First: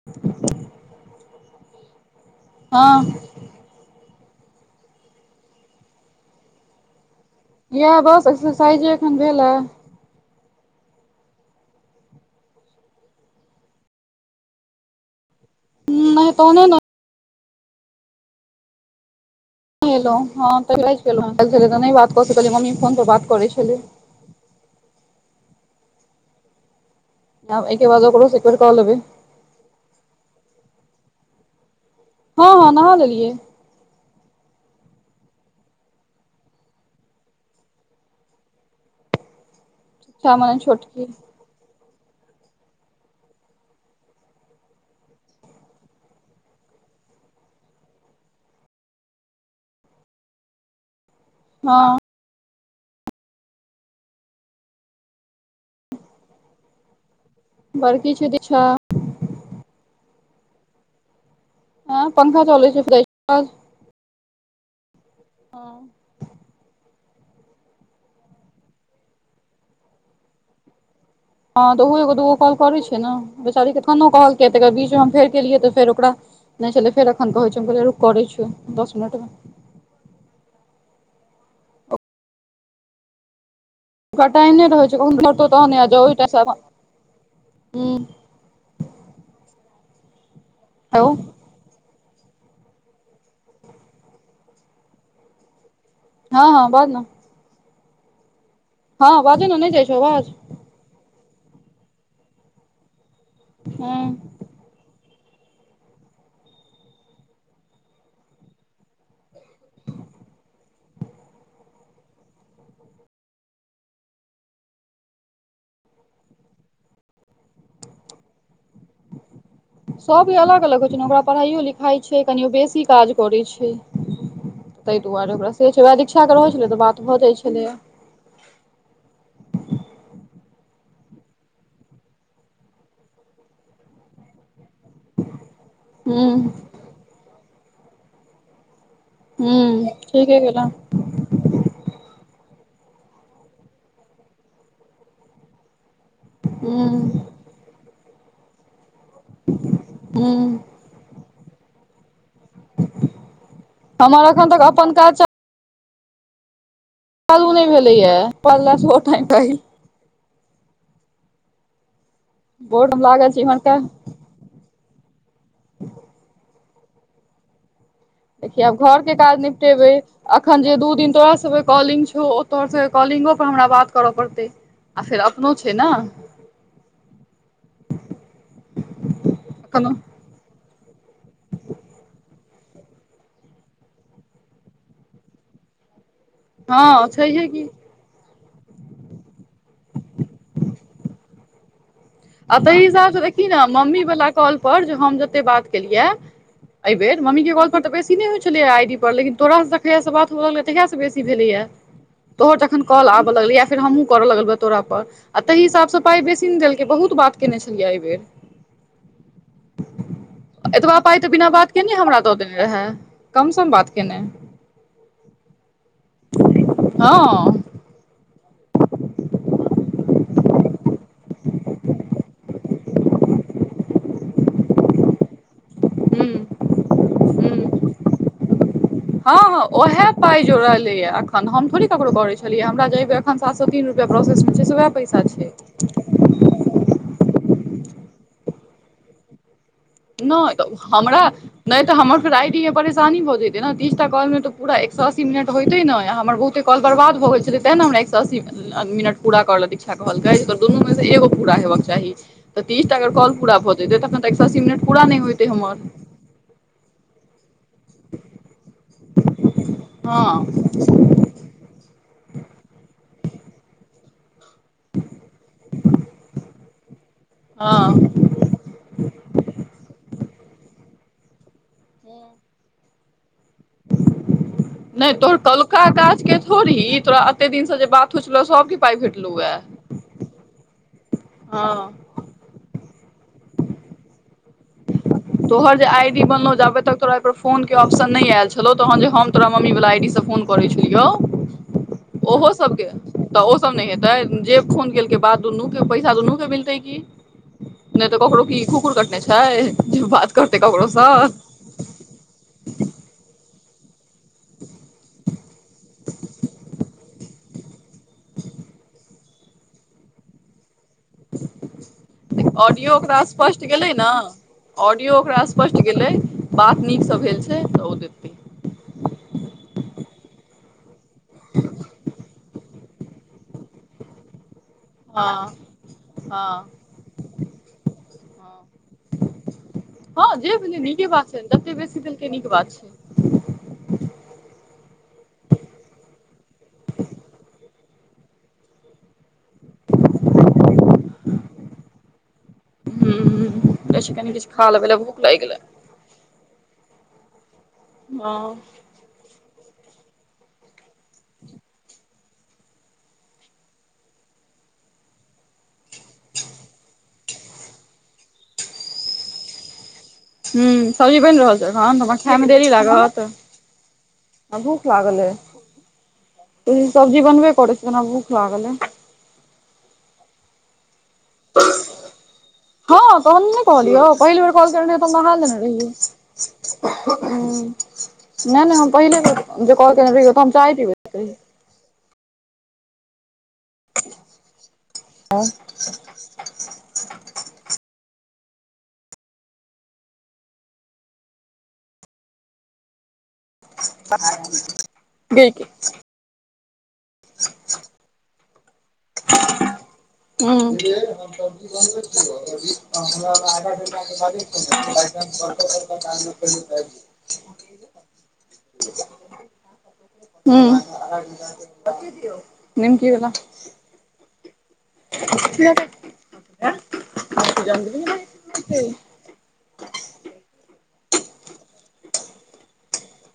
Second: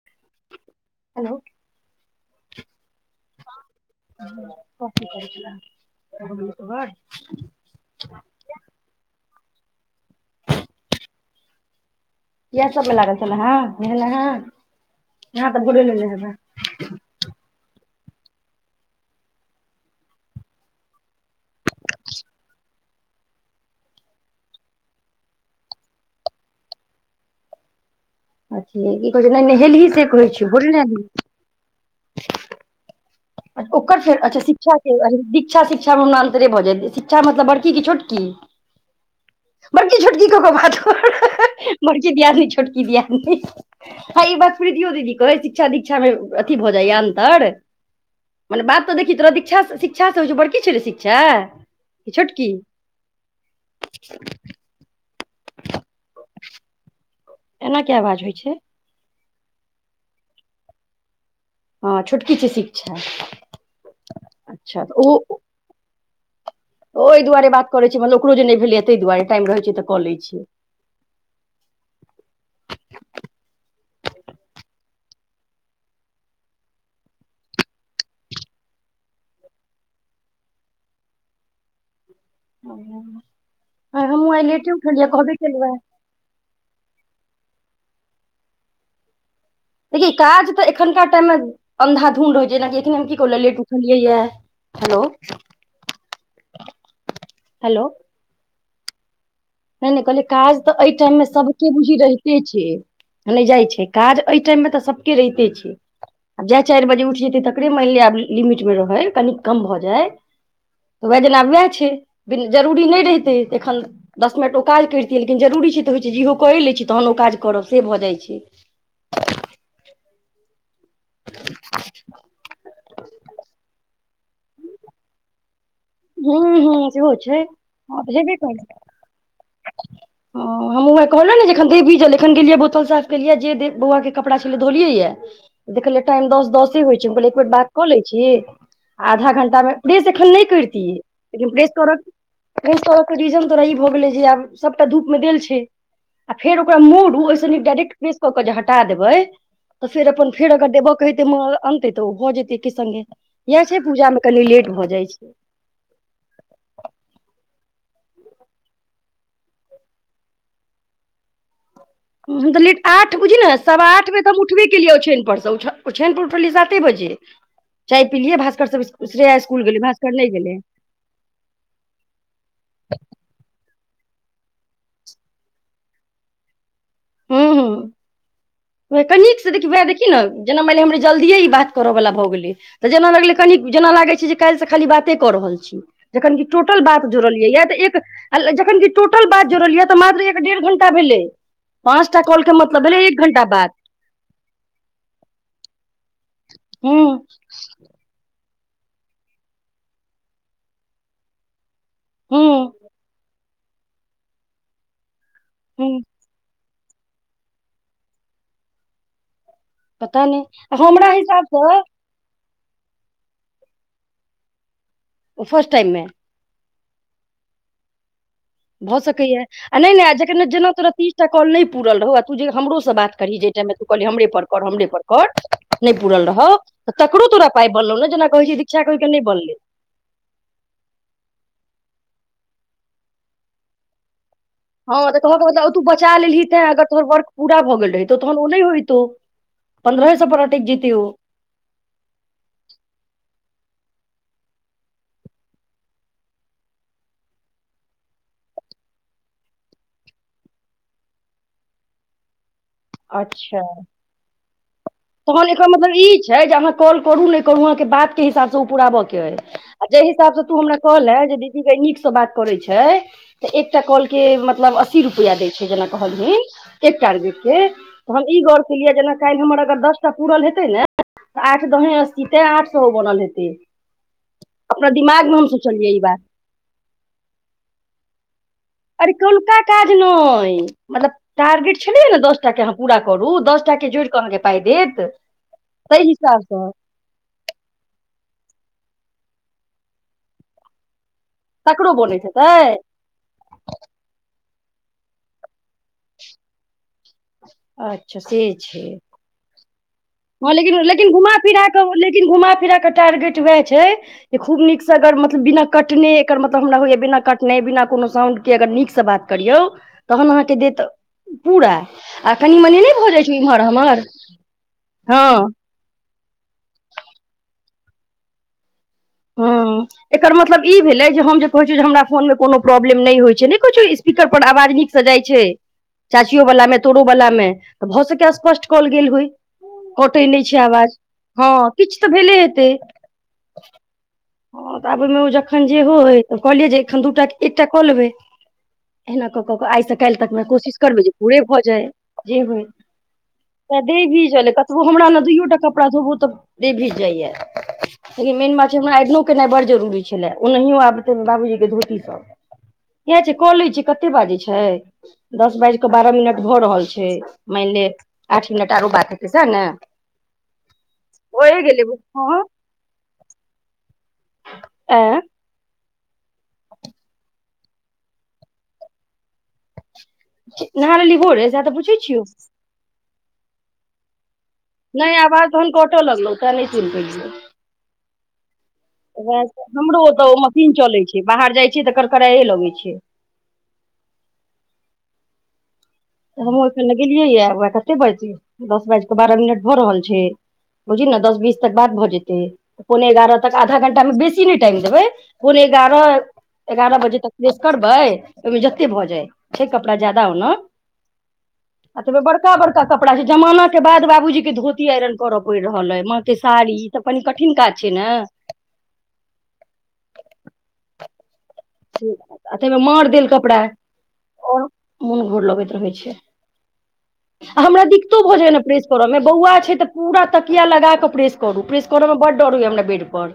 [inaudible] Hello हँ कोथि करे छला [unintelligible] इएह बस एक्सरसाइजे एखन भेल ह इएह सब मे लागल छल हं ह नेहाल है यहाँ त भोरे नहि नेहबई तहने ने ल ह त बात कऽ स मम्मी फोन पर बात करे छलै आब एके बाद औकरो अच्छ की कहै छै न नहि नहेली से कहैए छियौ बुझलही हँ हँ नहा लेलियै ओकर फेर अच्छा शिक्षा के दीक्षा शिक्षा मे हमरा अन्तरे भऽ जाय शिक्षा मतलब बड़की कि छोटकी बड़की छोटकी दीक्षा कऽ कऽ मने बात छोटकी कर बड़की दियादनी छोटकी दियादनी हय ई बात प्रीतीयो दीदी कहै शिक्षा दीक्षा मे अथी भऽ जाइया अन्तर मने बात तऽ देखही तोरा दीक्षा से शिक्षा होइ छै बड़की छै ने शिक्षा हाँ कि छोटकी एना किया बड़कि आवाज छै होइ दिक्षा हाँ हँ छोटकी पंखा छै चलै शिक्षा जाइ छै अच्छा तऽ उ हाँ ओहि दुआरे बात करैत छी मलब ओकरो जे नहि भेलै तहि दुआरे टाइम रहैत छै तऽ कऽ ल छियै हाँ तऽ ओहो एगो दूगो कॉल करै छै ने बेचारीके खनो कहल किय तऽ एक बीचमे हम फेर केलियै तऽ फेर ओकरा नहि छलै फेर एखन कहैत छल हम कहहिलै रुक करै छियौ दस मिनटमे ओ ओकरा एने होइ छै कन घरत केलहुँ हेँ तहने आ जा ओहि ह देखि काज तऽ एखनका हेलो टाइममे अन्धा धुन रहै जेना की ऐखने हम की कहुँ लेट उठलियैै है हलो हाँ हाँ बाज न हेलो हाँ बाजे न नहि जाइ नहि छौ नहि कहलिय आवाज काज तऽ एहि टाइम मे सबके बुझि रहिते छै नहि जाइ छै काज हँ एहि टाइममे तऽ सबके रहिते छै आ जाए चार बजे उठि जेतै तकरे मान लिअ आब लिमिटमे रहै कनी कम भऽ जाय उएह जेना उएह छै जरूरी नहि रहितै तऽ एखन दस मिनट ओ काज करितियै लेकिन जरूरी छै तऽ होइत छै जेहो करै लै छी तहन ओ काज करब से भऽ जाइ छै सब भी अलग अलग होइ छै ने ओकरा पढ़ाइयो लिखाइ छै कनी ओ बेसी काज करै छै तहि दुआरे शिक्षा के रहै छलै तऽ बात भऽ जाइ छलैय हभ भी कर [unintelligible] हँ हम उह कहलहु ने जेखन दे भीजल एखन गेलियै बोतल साफ केलियै जे बौआ के कड़ा छले धोलियै ये देखलियै टाइम हूँ दस दसे होइ छै कहल एक बेर बात कऽ लै छी आधा घंटा मे हूँ प्रेस एखन ठीके नहि केलहुँ करितियै लेकिन प्रेस प्रेस तके रीजन तोरा ई भऽ गेलै जे आब सबटा धूपमे देल छै आ फेर ओक मूरू हूँ ओहि से नीक डायरेक्ट प्रेस कऽ कऽ जे हटा देबै तऽ फेर अपन हूँ फेर अगर देबऽ कहेते म अनतै तऽ ओ भ जेतै के संगे इएह छै पूजा मे हमर कनि एखन तक लेट भऽ अपन जाइ काज छै पालू नहि भेले ये पलल [unintelligible] तऽ लेट बोर्ड हम आठ लागल बुझि छी ने इम्हरका सवा आठमे दम उठबे केलियै ओछैन परसे ओछैन पर उठलियै साते बजे चाय पिलियै देखि भास्कर आब सब घर के श्रेया काज स्कुल गेलै निपटेबे भास्कर नहि गेलै अखन जे दू दिन तोरा सँ बत कॉलिंग छौ ओ तोरसे कॉलिंगो पर हमरा बात करऽ पड़तै आ फेर अपनो छै ना हाँ हाँ क नीकसँ देखियौ भए एखनो देखी ने जेना मानि हमरा जल्दिए ई बात करऽवला भऽ गेलै तऽ जेना लगलै कनि जेना लागै छै जे काल्हिसे खाली बाते कऽ रहल छी जखन कि टोटल बात हँ छैहे जोड़लियै ये की तऽ एक जखन कि टोटल बात जोड़ल यऽ तऽ मात्र एक डेढ़ घण्टा भेलै पाँचटा काॅल आ तहि हिसाब सँ देखही ने मम्मी वाला कॉल पर जे हम जते बात केलियै एहि हूं बेर मम्मी के कॉल पर तऽ बेसी ई नहि होइ छलैए आईडी पर लेकिन तोरासे देखैयासँ बात होै तहिया बेसी भेलैया तोहर हूं जखन कल आबय लगलै या फेर हमहुँ करऽ लगबौ तोरा पर आ ताहि हिसाब हूं स पाइ बेसी ने देलकै के बहुत बात केने छलियै एहि बेर पता नहि एतबा हमरा पाइ तऽ बिना बात हिसाबसँ केने हमरा तऽ ओ देने रहै कम सम बात केने ओ फर्स्ट टाइममे हँ हुँ भऽ सकैए ये आ नहि नहि आ ज जेना तोरा तीसटा कॉल नहि पूुरल रहौ आ तू जे हमरोसँ बातही जाहि इमे तू कहली हमरेप कर हमरेपर कर नहि पूुरल हुँ रहौ तकरो तोरा पाय बनलौ ने जेना कहै छै दीक्षा कहि के ओहिके नहि हँ बनलै ह ओहे पाइ जोड़लेए अखन हम थोड़ी ककरो करे छलियै हमरा जेबे एखन सात सौ तीन रुपैया प्रोसेस मे छै से वएह हँ तऽ पैसा कहऽ के छै मतलब तू बचा लेलही ते अगर तोहर वर्क पूरा भऽ गेल रहहि तौ तहन ओ नहि होइतौ पन्द्रहे सौ पर नहि अटकि तऽ जैतै ओ हमरा नहि तऽ हमर आइडी मे परेशानी भऽ जैयतै नऽ तीसटा कॉल मे तऽ पुरा एक सौ अस्सी मिनट होयेत नै हमर बहुते कॉल बर्बाद भऽ गेल छलै ते ने हमरा एक सए अस्सीमे आ मिनट पूरा करलत इच्छा कहलकै दुनू मे से एगो पूरा हेबाक चाही तऽ तीसटा अगर कॉल पूरा अच्छा भऽ जेतै तखन तऽ एक सौ अस्सी मिनट पूरा नहि होइतै तहन एकर हमर मतलब ई छै जे अहाँ कॉल करू नहि करू अहाँके बात के हिसाब से ओ पुराबऽ के अय आ जाहि हिसाब से तू हँ हमरा कहलें जे दीदी गै नीक से बात करै छै तऽ एकटा कॉल के मतलब अस्सी रुपैआ दै छै जेना कहलिन एक टारगेट तऽ हँ हम ई गौर केलियै जेना काल्हि हमर अगर दस टा पुरल हेतै ने आठ दाहें अस्सी तेँ आठ सए ओ बनल हेतै अपना नहि दिमाग तोहर मे हम कौलका सोचलियै ई बात काज के थोड़ही ई तोरा एते दिन से जे बात हो छलौए सबके पाइ अरे भेटलौ ए कौलका काज नहि मतलब हँ टारगेट छलैये नऽ दस पूरा करू दसटा के जोड़ि कऽ अहाँके पाइ देत तोहर जे ताहि आई डी बनलौ हिसाबसँ जाबे तक तोरा पर फोन के ऑप्शन नहि आयल छलौ तहन जे हम तोरा मम्मी वला आई डी से फोन करैत छेलियौ तकरो बनैत ओहो हेतै सबके तऽ ओ सब नहि हेतै जे फोन केलकै बात दुनू के पैसा दुन्नू के मिलतै की नहि तऽ अच्छा से ककड़ो की छै कुकुर कटने छै जे बात हँ करतै लेकिन ककरोसँ लेकिन घुमा फिरा कऽ लेकिन घुमा फिरा कऽ टारगेट उएह छै खूब नीक सँ अगर मतलब बिना कटने एकर मतलब हमरा होइय बिना कट नै बिना कोनो साउंड के अगर निक सँ बात करियौ तहन अहाँके देत पूरा आ कनि मनि नहि ऑडियो भऽ ओकरा जाइत छै इम्हर स्पष्ट गेलै आम्हर ने ऑडियो ओकरा स्पष्ट गेलै बात नीकसँ भेल छै तऽ ओ दे हँ एकर मतलब ई भेलै जे हम जे कहै छियै जे हमरा फोनमे कोनो प्रॉब्लम नहि होइ छै नहि किछु स्पीकर पर आवाज नीक सँ जाइ हँ छै चाचियो हँ वाला मे तोरो वाला मे तऽ भऽ सके स्पष्ट कॉल गेल होइ कटै हँ नहि जे छै भेलै आवाज नीके बात छै हँ जते किछु बेसी तऽ देलकै भेले नीक हेतै बात छै हँ तऽ आब ओमे ओ जखन जे होय त कहलियै जे एखन दू एकटा कऽ लेबै एहिना कऽ कऽ केऽ आइसँ काल्हि तकमे कोशिश करबै जे पूरे भऽ जाय जे होय ह देह छै कनि भीजल किछु अय खा कतबो लेबै लए हमरा भूख ले लागि दूइयोटा गेलै कप पड़ा धोबू तऽ देह भीज जाइये हँ मेन बात छै ने इहो केनाइ बड़ जरूरी छेलै ओहि आबते बाबूजी के धोती सब इहे छै कऽ लै छियै कत्ते बाजै छै दस बाजि कऽ बारह मिनट भऽ रहल छै मानि ले आठ मिनट आरो बात हेतै सएह ने हम्म सब्जी बनि होए रहल छै एखन गेलै बौ। तऽ हमरा हँ खायमे देरी लागत भूख लागल ऐं अय तहिमे सब्जी बनबे करै छै तऽ हमरा भूख लागल अय नहे लेलही भोेरे सैह तऽ पुछै छियौ हँ तहने नै कहलियौ पहिल बेर कॉल केने रहियौ तऽ नहि हम नहा आवाज लेने तहन कटऽ लगलौ तें नहि सुनि रहियै पेलियौ हम्म नहि नहि हम पहिले बेर वएह तऽ जे कॉल हमरो केने ओतऽ ओ रहियौ तऽ हम चाय मशीन पीबै चलै बाहर जाइ छियै तऽ कर करड़ाइे लगै छै आओर तऽ हमहुँ अखन लगेलियै ए वैह कते बाजै छै दस बाजि कऽ बारह मिनट भऽ रहल छै बुझही न दस बीस तक बात भऽ जेतै पौने एगारह तक आधा घंटा मे बेसी नहि टाइम देबै गै पौंने गे एगारह एगारह बजे तक प्रेस करबै ओहिमे जते भऽ जाय छै कपड़ा ज्यादा ओना एलियै [unintelligible] आ तहिमे बड़का बड़का कपड़ा छै जमानाके बाद बाबूजीक के धोती आइरन करय पड़ि रहल अय माँके साड़ी कनि कठिन काज छै ने हुँ आ ताहीमे माँड़ निमकी देल वला कपड़ा आओर मोन घोर लगैत रहैत छै आ हमरा दिक्कतो भऽ जायए ने प्रेस करऽमे बौआ छै तऽ पूरा तकिया लगा कऽ प्रेस करू प्रेस करऽ मे बड्ड डर होइये हमरा बेड पर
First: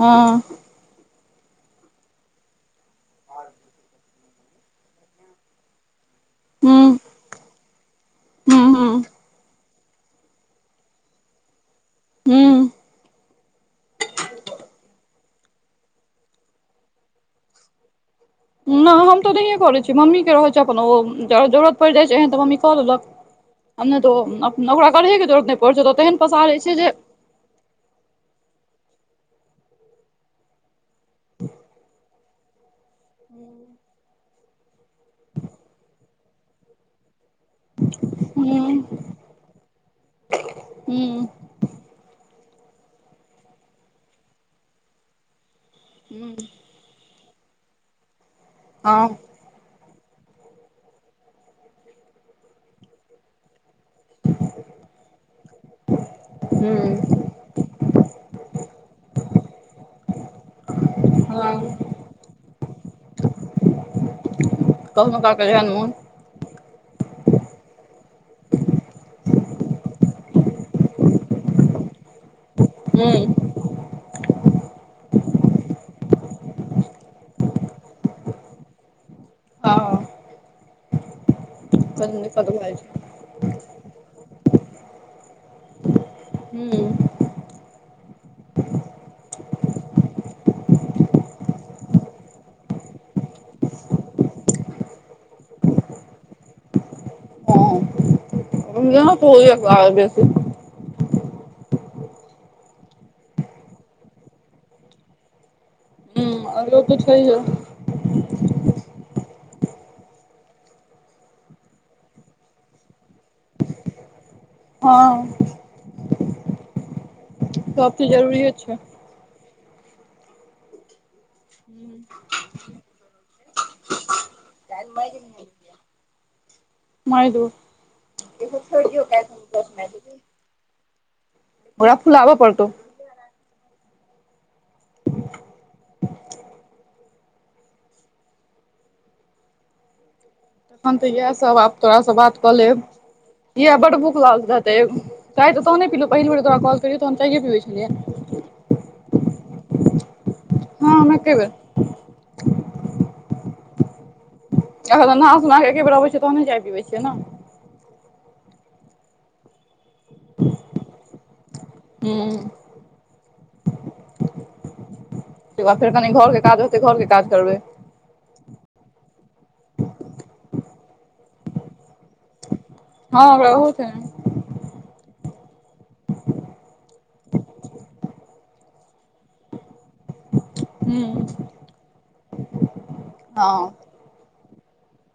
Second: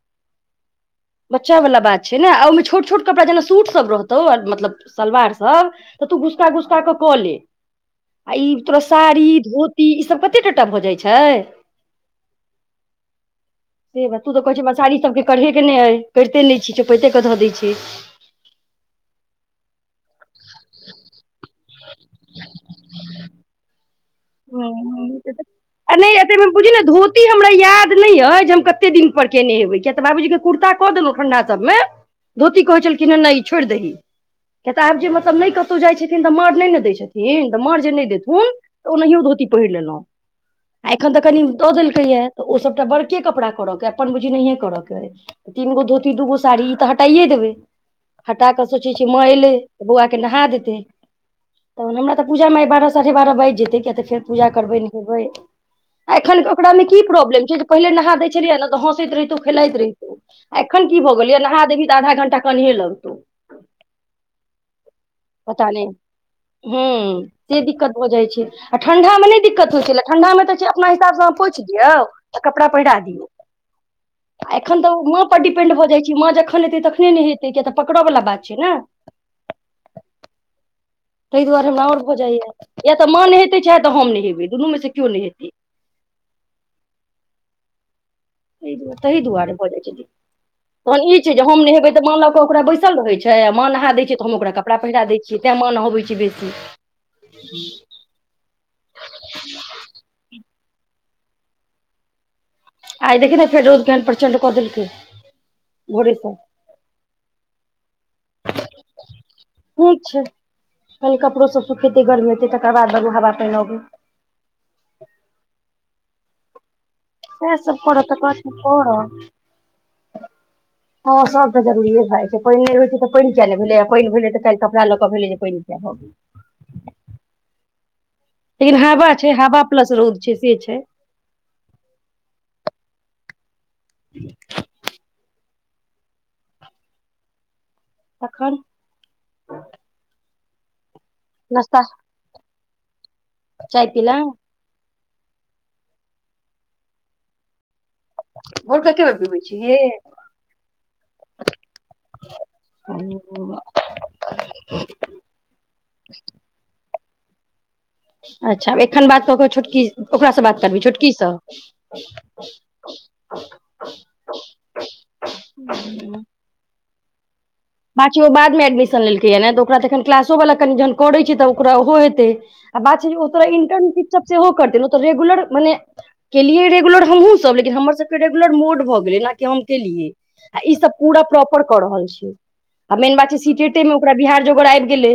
हँ बच्चा वला बात छै ने ओहिमे छोट छोट कपड़ा जेना सूटसभ रहतौ मतलब सलवारसभ तऽ तू गुसका गुसका क हुँ कऽ ले आ ई हुँ तोरा हुँ साड़ी धोती ती ईसभ कते टटा भऽ जाइत छै हुँ से बात तू तऽ कहै छै हमरा सारी सभके करेहय के ने अय करिते नहि छी चोपैते क धऽ दै छी नहि हम तऽ नहियए करै छीय मम्मी के रहैत छै अपन ओ जरूरत परिजाय छै एन तऽ मम्मी कऽ देलक हम नहि तऽ ओ ओकरा हँ, करहेके जरूरत नहि पड़ै छै तऽ तेहन पसारे से जे ई हमरा याद नहि अ जे हम कते दिन पर केने हेबै किया तऽ बाबूजी के कुर्ता कऽ देलहुँ ठंडा सबमे धोती कहेछल कि नहि नहि ई छोड़ि दही किया तऽ आब जे मतलब नहि कतहु जाइ छथिन तऽ मांर नहि ने दै छथिन मांर जे नहि देथुन हुँ ओनाहियो धोती पहिर लेलों हुँ अखन तऽ कनि दऽ देलकै या तऽ ओ सबटा बड़के कपड़ा करऽ के अपन बुझी नहिये करऽ के तीन गो धोती दूगो हुँ साड़ी ई तऽ हटाइए देबै हटा कऽ सोचै छैै हँ माँ एलै तऽ बौआ के नहा देतै तहन हमरा तऽ पूजामे बारह साढ़े बारह बाजि जेतै किया तऽ फेर पूजा करबै नहेबै आ एखन ओकरा मे हुँ की प्राब्लेम छै जे पहिले नहा दै छलियै ने तऽ हँसैत रहितु खेलाइत रहितो एखन की भऽ गेल य नहा हँ देबी तऽ आधा घंटा कानेहि लगतौ कहखनो क क झन मन [inaudible] हुँ से दिक्कत भ जाइ छै आ ठंडामे नहि दिक्कत होइ छलै ठंडामे तऽ छै अपना हिसाबसँ अहाँ पछि दियौ आ कपड़ा पहिरा दियौ हँ [unintelligible] आ एखन तऽ माँ पर डिपेंड भऽ जाइत छै माँ जखन एतै तखने नहेतै कियाक तऽ पकड़यवला बात छै ने हँ ताहि दुआरे हमरा आओर बड भऽ जाइया दिक्कत भ जाइ या छै तऽ मान हेतै चाहे तऽ हम नहि हेबै दुनू मे सँ केओ नेहेतै हुँ तहि दुआरे भ जाइत छै तहन ई छै जे हम नहेबे त माँ ल के ओकरा बैसल रहे छै आ ममाँ नहा देय छै त हम ओकरा कपड़ा पहिरा देय छिय तऽ माँ नहबै छै बेसी प आस [inaudible] आइ देखिन ते फेर रोद केहन प्रचण्ड क देल कै भोरसँ आआरो कुछ कहियो ह [inaudible] ठीक छै कनि कपड़ो सब सुखेतै गर्मी हेते तकर बाद हवा पाइन अबै हाँ साह सब कर चीज तऽ कथि जरूरिये छै करत हाँ सब जरूरीए भ जाइ छै पाइन नहि रह छैऽ पाइन किया नहि भेलै आ पानि भेलै तऽ काल कपड़ा लऽ कऽ भेलै जे पानि किया भ गेलय मारि दैबउ लेकिन हवा छै हवा प्लस रौद छै से छै ओकरा फूलाबऽ पड़तौ [unintelligible] तखन हम तऽ इएहसब आब नाश्ता तोरासे बात कऽ लेब किया चाय बड्ड भूख पीलौं लागल रहतै चाय तह ओतह नहि पीलहुँ पहि बे तोरा कॉल केलियो त हम चाययए पीबै छलियै भोरका क एकै बेर पीबै छीहि हँ हम एके बेर ओ- अ - अखन नहा सुना क एके बेर अब छीयै तहने चाय पीबै छियै ना अच्छा एखन बात कक छोटकी ओकरासँ बात करबी छोटकीसँ हूँ तऽ बाद फेर कनि घरके काज होतै घरके काज करबै पाछु ओ बादमे एडमिशन लेलकै ने तऽ ओकरा तखन क्लासोवला कनि जखन करै छी तऽ ओकरा ओहो हेतै आ बात छै हँ तोरा ओकरा ओहो छै इन्टर्नशिप सेहो करते तऽ रेगुलर मने केलियै रेगुलर हमहुँ सभ, लेकिन हमर सभके रेगुलर मोड भऽ गेलै ने, की हम केलियै आ ई सभ पूरा हूँ प्रॉपर कऽ रहल छीयै आ मेन बात छै हँ सीटेटे मे ओकरा बिहार जोगर आबि गेलै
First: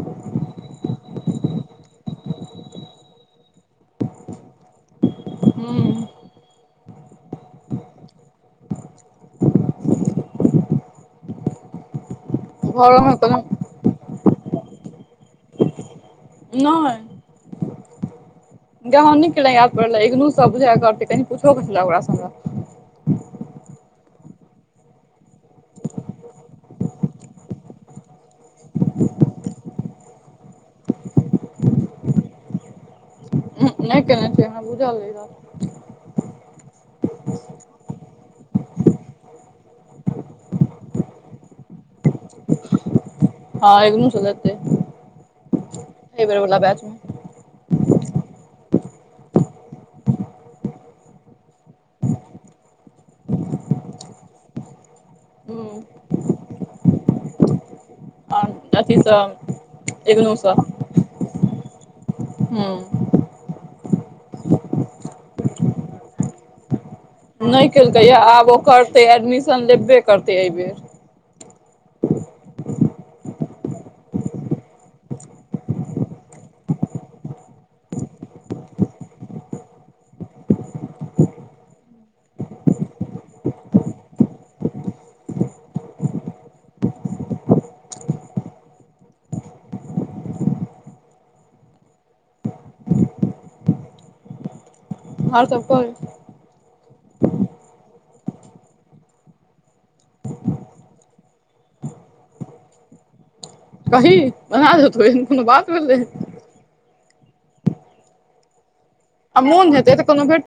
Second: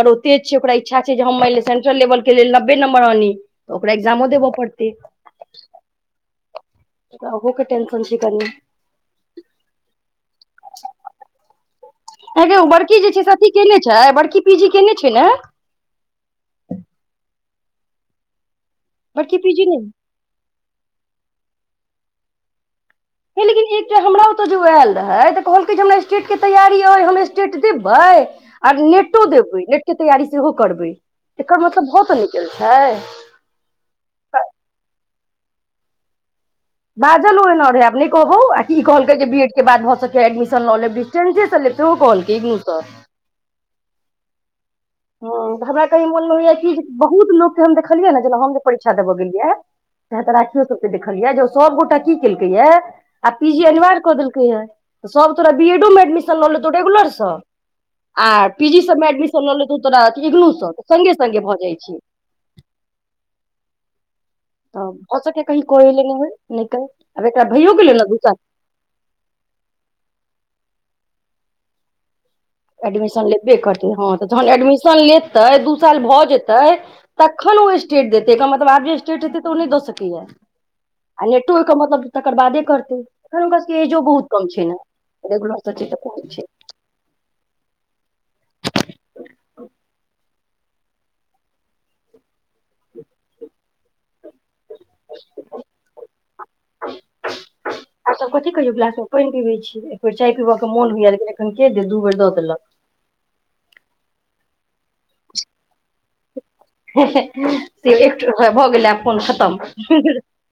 तऽ ओते छै ओकरा इच्छा छै जे हम मान लअ सेन्ट्रल लेवलके लेल नब्बे नम्बर आनी तऽ ओकरा एग्जामो देबऽ पड़तै ह्म आगूके टेंशन छै कनिया एगे ओ बड़की जे घरोमे छै से कोनो ओथी केने छै बड़की पीजी केने छै ने नै जहो बड़की निकलै पीजी याद नहि पड़लै, ई सभ बुझा कनि पूछू के छल ओकरासँ हमरा लेकिन एकटा हमरा ओतऽ जे आयल रहै तऽ कहलकै जे हमरा स्टेटके तैयारी छै हम स्टेट देबै आ नेटो देबै नेटके तैयारी सेहो करबै एकर मतलब भट नै गेल छै नहि केने अछि हमरा बूझल नहि अछि बाजल ओ एना रहै आब नहि कहू आ की कहलकै जे बीएडके बाद भऽ सकै एडमिशन लऽ लेब साइन्ससँ लेते आहो कहलिके इग्नूसँ हाँ इग्नूसँ लैतै हँ तऽ हमरा कही मोनमे होइया कि बहुत लोकके हम देखलियै ने जेना हम जे परीक्षा देबऽ गेलियै च तऽ राखियो सभके देखलियै जे ओ सभगोटा की केलकै च तऽ राखियो सभके देखलियै जे ओ सभगोटा की केलकै आ सभ तोरा हूँ बीएडोमे एडमिशन लऽ लेतौ रेगुलरसँ आ पीजी सभमे अथीसँ एडमिशन लऽ लेतौ तऽ तोरा अथि इग्नूसँ तऽ से सङ्गे सङ्गे भऽ जाइ छै ह्म तऽ हो सकै जे कही कहै लेल नहि हो नहि कह आब एकरा भैयो गेलै ने दुइ साल तऽ एडमिशन लेबे करतै एहिबेर एडमिशन लेबे करतै हँ तऽ जहन एडमिशन लेतै दू साल भऽ जेतै तखन ओ स्टेट देतै मतलब आब जे स्टेट हेतै तऽ ओ नहि दऽ सकैतै आ नेटो ओहिके मतलब तकर बादे करतै एखन हुनका सभके एजो बहुत कम छै ने रेगुलरपर छै [inaudible] आर सभ कही तऽ कथी कहहियौवला सभ पानि पीबैत छीय एक बेर चाय पीबऽके मन होय लेकिन एखन के दे दू बेर देलक कही बना दे तऽ कोनो बात भले से भऽ गेलै फोन आ मोन हेतै खत्म तऽ कोनो भेट